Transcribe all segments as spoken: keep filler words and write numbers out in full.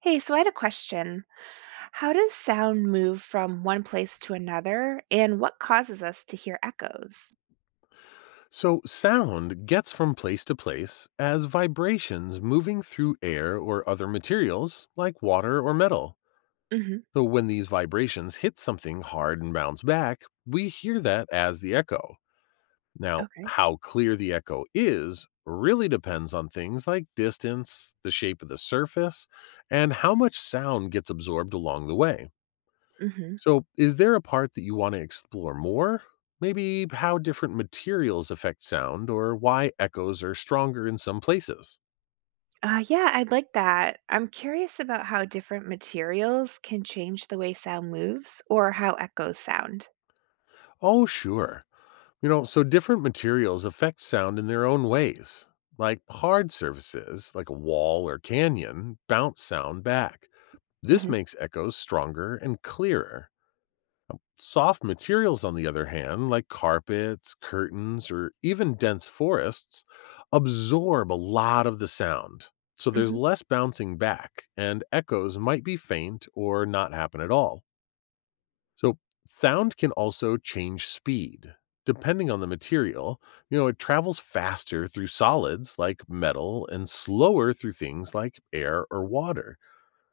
Hey, so I had a question. How does sound move from one place to another, and what causes us to hear echos? So, sound gets from place to place as vibrations moving through air or other materials like water or metal. Hmm. So, when these vibrations hit something hard and bounce back, we hear that as the echo. Now, Okay. how clear the echo is really depends on things like distance, the shape of the surface, and how much sound gets absorbed along the way. Hmm. So, is there a part that you want to explore more? Maybe how different materials affect sound or why echoes are stronger in some places? Uh, yeah, I'd like that. I'm curious about how different materials can change the way sound moves or how echoes sound. Oh, sure. You know, so different materials affect sound in their own ways. Like hard surfaces, like a wall or canyon, bounce sound back. This Hmm. makes echoes stronger and clearer. Soft materials, on the other hand, like carpets, curtains, or even dense forests, absorb a lot of the sound. So there's Hmm. less bouncing back, and echoes might be faint or not happen at all. So sound can also change speed. Depending on the material, you know, it travels faster through solids like metal and slower through things like air or water.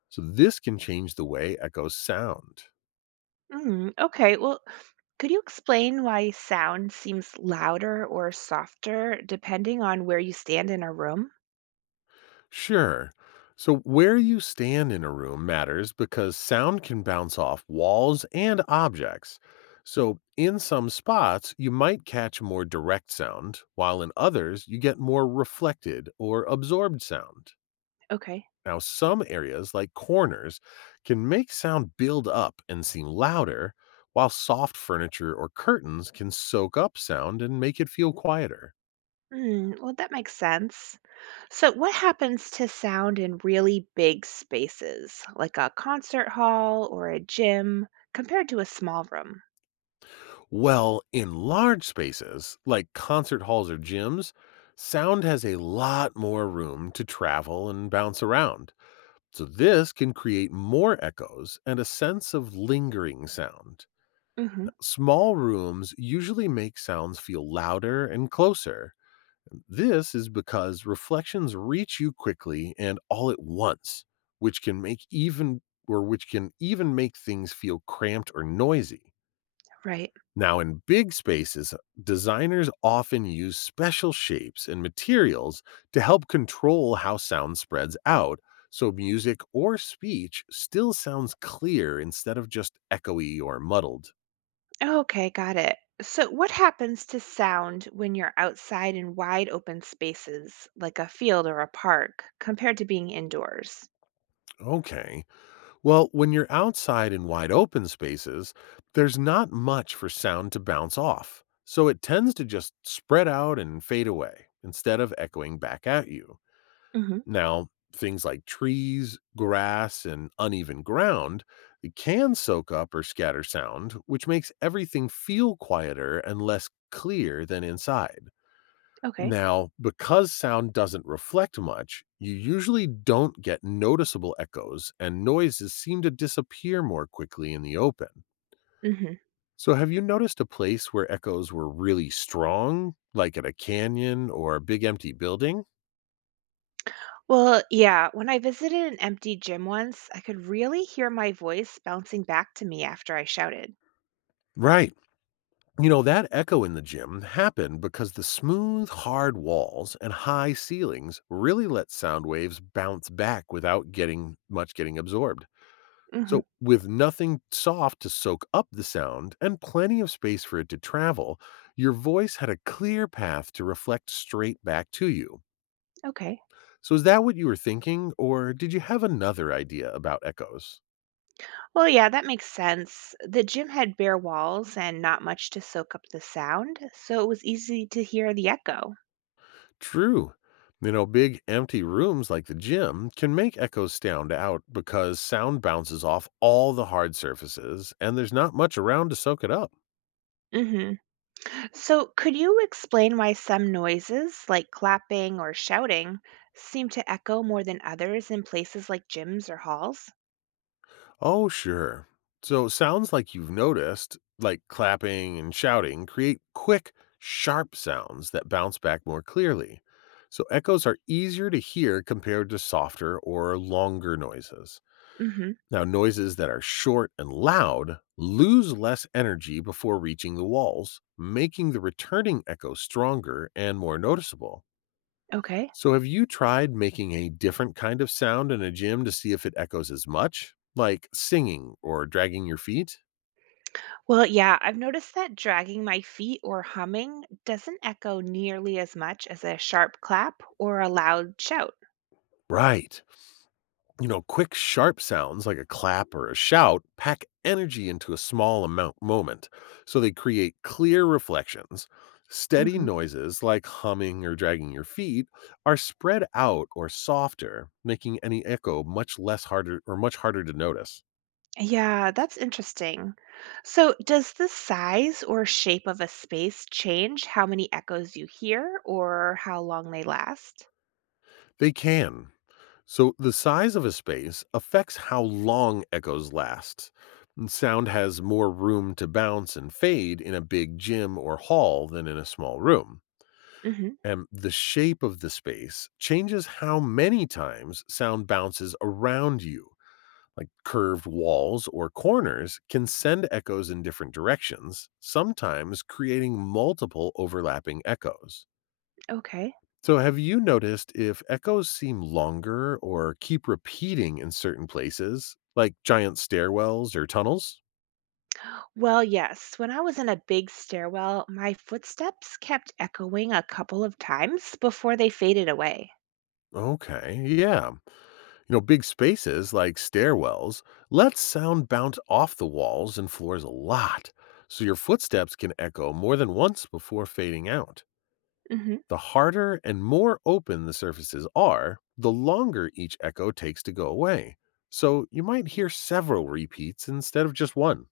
So this can change the way echoes sound. Mm. Okay, well, could you explain why sound seems louder or softer depending on where you stand in a room? Sure. So where you stand in a room matters because sound can bounce off walls and objects. So in some spots, you might catch more direct sound, while in others, you get more reflected or absorbed sound. Okay. Now, some areas like corners can make sound build up and seem louder, while soft furniture or curtains can soak up sound and make it feel quieter. Mm, well, that makes sense. So, what happens to sound in really big spaces, like a concert hall or a gym, compared to a small room? Well, in large spaces, like concert halls or gyms, sound has a lot more room to travel and bounce around. So, this can create more echoes and a sense of lingering sound. Hmm. Small rooms usually make sounds feel louder and closer. This is because reflections reach you quickly and all at once, which can make even or which can even make things feel cramped or noisy. Right. Now, in big spaces, designers often use special shapes and materials to help control how sound spreads out so music or speech still sounds clear instead of just echoey or muddled. Okay, got it. So, what happens to sound when you're outside in wide open spaces, like a field or a park, compared to being indoors? Okay, well, when you're outside in wide open spaces, there's not much for sound to bounce off, so it tends to just spread out and fade away instead of echoing back at you. Hmm. Now, things like trees, grass, and uneven ground can soak up or scatter sound, which makes everything feel quieter and less clear than inside. Okay. Now, because sound doesn't reflect much, you usually don't get noticeable echoes, and noises seem to disappear more quickly in the open. Hmm. So, have you noticed a place where echoes were really strong, like at a canyon or a big empty building? Well, yeah, when I visited an empty gym once, I could really hear my voice bouncing back to me after I shouted. Right. You know, that echo in the gym happened because the smooth, hard walls and high ceilings really let sound waves bounce back without getting much getting absorbed. Hmm. So, with nothing soft to soak up the sound and plenty of space for it to travel, your voice had a clear path to reflect straight back to you. Okay. So, is that what you were thinking, or did you have another idea about echoes? Well, yeah, that makes sense. The gym had bare walls and not much to soak up the sound, so it was easy to hear the echo. True. You know, big empty rooms like the gym can make echoes stand out because sound bounces off all the hard surfaces and there's not much around to soak it up. Hmm. So, could you explain why some noises, like clapping or shouting, seem to echo more than others in places like gyms or halls? Oh, sure. So, sounds like you've noticed, like clapping and shouting, create quick, sharp sounds that bounce back more clearly. So, echoes are easier to hear compared to softer or longer noises. Hmm. Now, noises that are short and loud lose less energy before reaching the walls, making the returning echo stronger and more noticeable. Okay. So, have you tried making a different kind of sound in a gym to see if it echoes as much, like singing or dragging your feet? Well, yeah, I've noticed that dragging my feet or humming doesn't echo nearly as much as a sharp clap or a loud shout. Right. You know, quick, sharp sounds like a clap or a shout pack energy into a small amount moment, so they create clear reflections. Steady noises like humming or dragging your feet are spread out or softer, making any echo much less harder or much harder to notice. Yeah, that's interesting. So, does the size or shape of a space change how many echoes you hear or how long they last? They can. So the size of a space affects how long echoes last. And sound has more room to bounce and fade in a big gym or hall than in a small room. Hmm. And the shape of the space changes how many times sound bounces around you. Like curved walls or corners can send echoes in different directions, sometimes creating multiple overlapping echoes. Okay. So, have you noticed if echoes seem longer or keep repeating in certain places, like giant stairwells or tunnels? Well, yes. When I was in a big stairwell, my footsteps kept echoing a couple of times before they faded away. Okay, yeah. You know, big spaces like stairwells let sound bounce off the walls and floors a lot, so your footsteps can echo more than once before fading out. Hmm. The harder and more open the surfaces are, the longer each echo takes to go away. So you might hear several repeats instead of just one.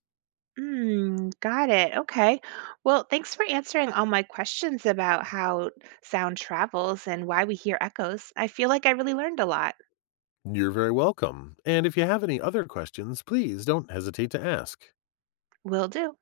Mm, got it. Okay. Well, thanks for answering all my questions about how sound travels and why we hear echoes. I feel like I really learned a lot. You're very welcome. And if you have any other questions, please don't hesitate to ask. Will do.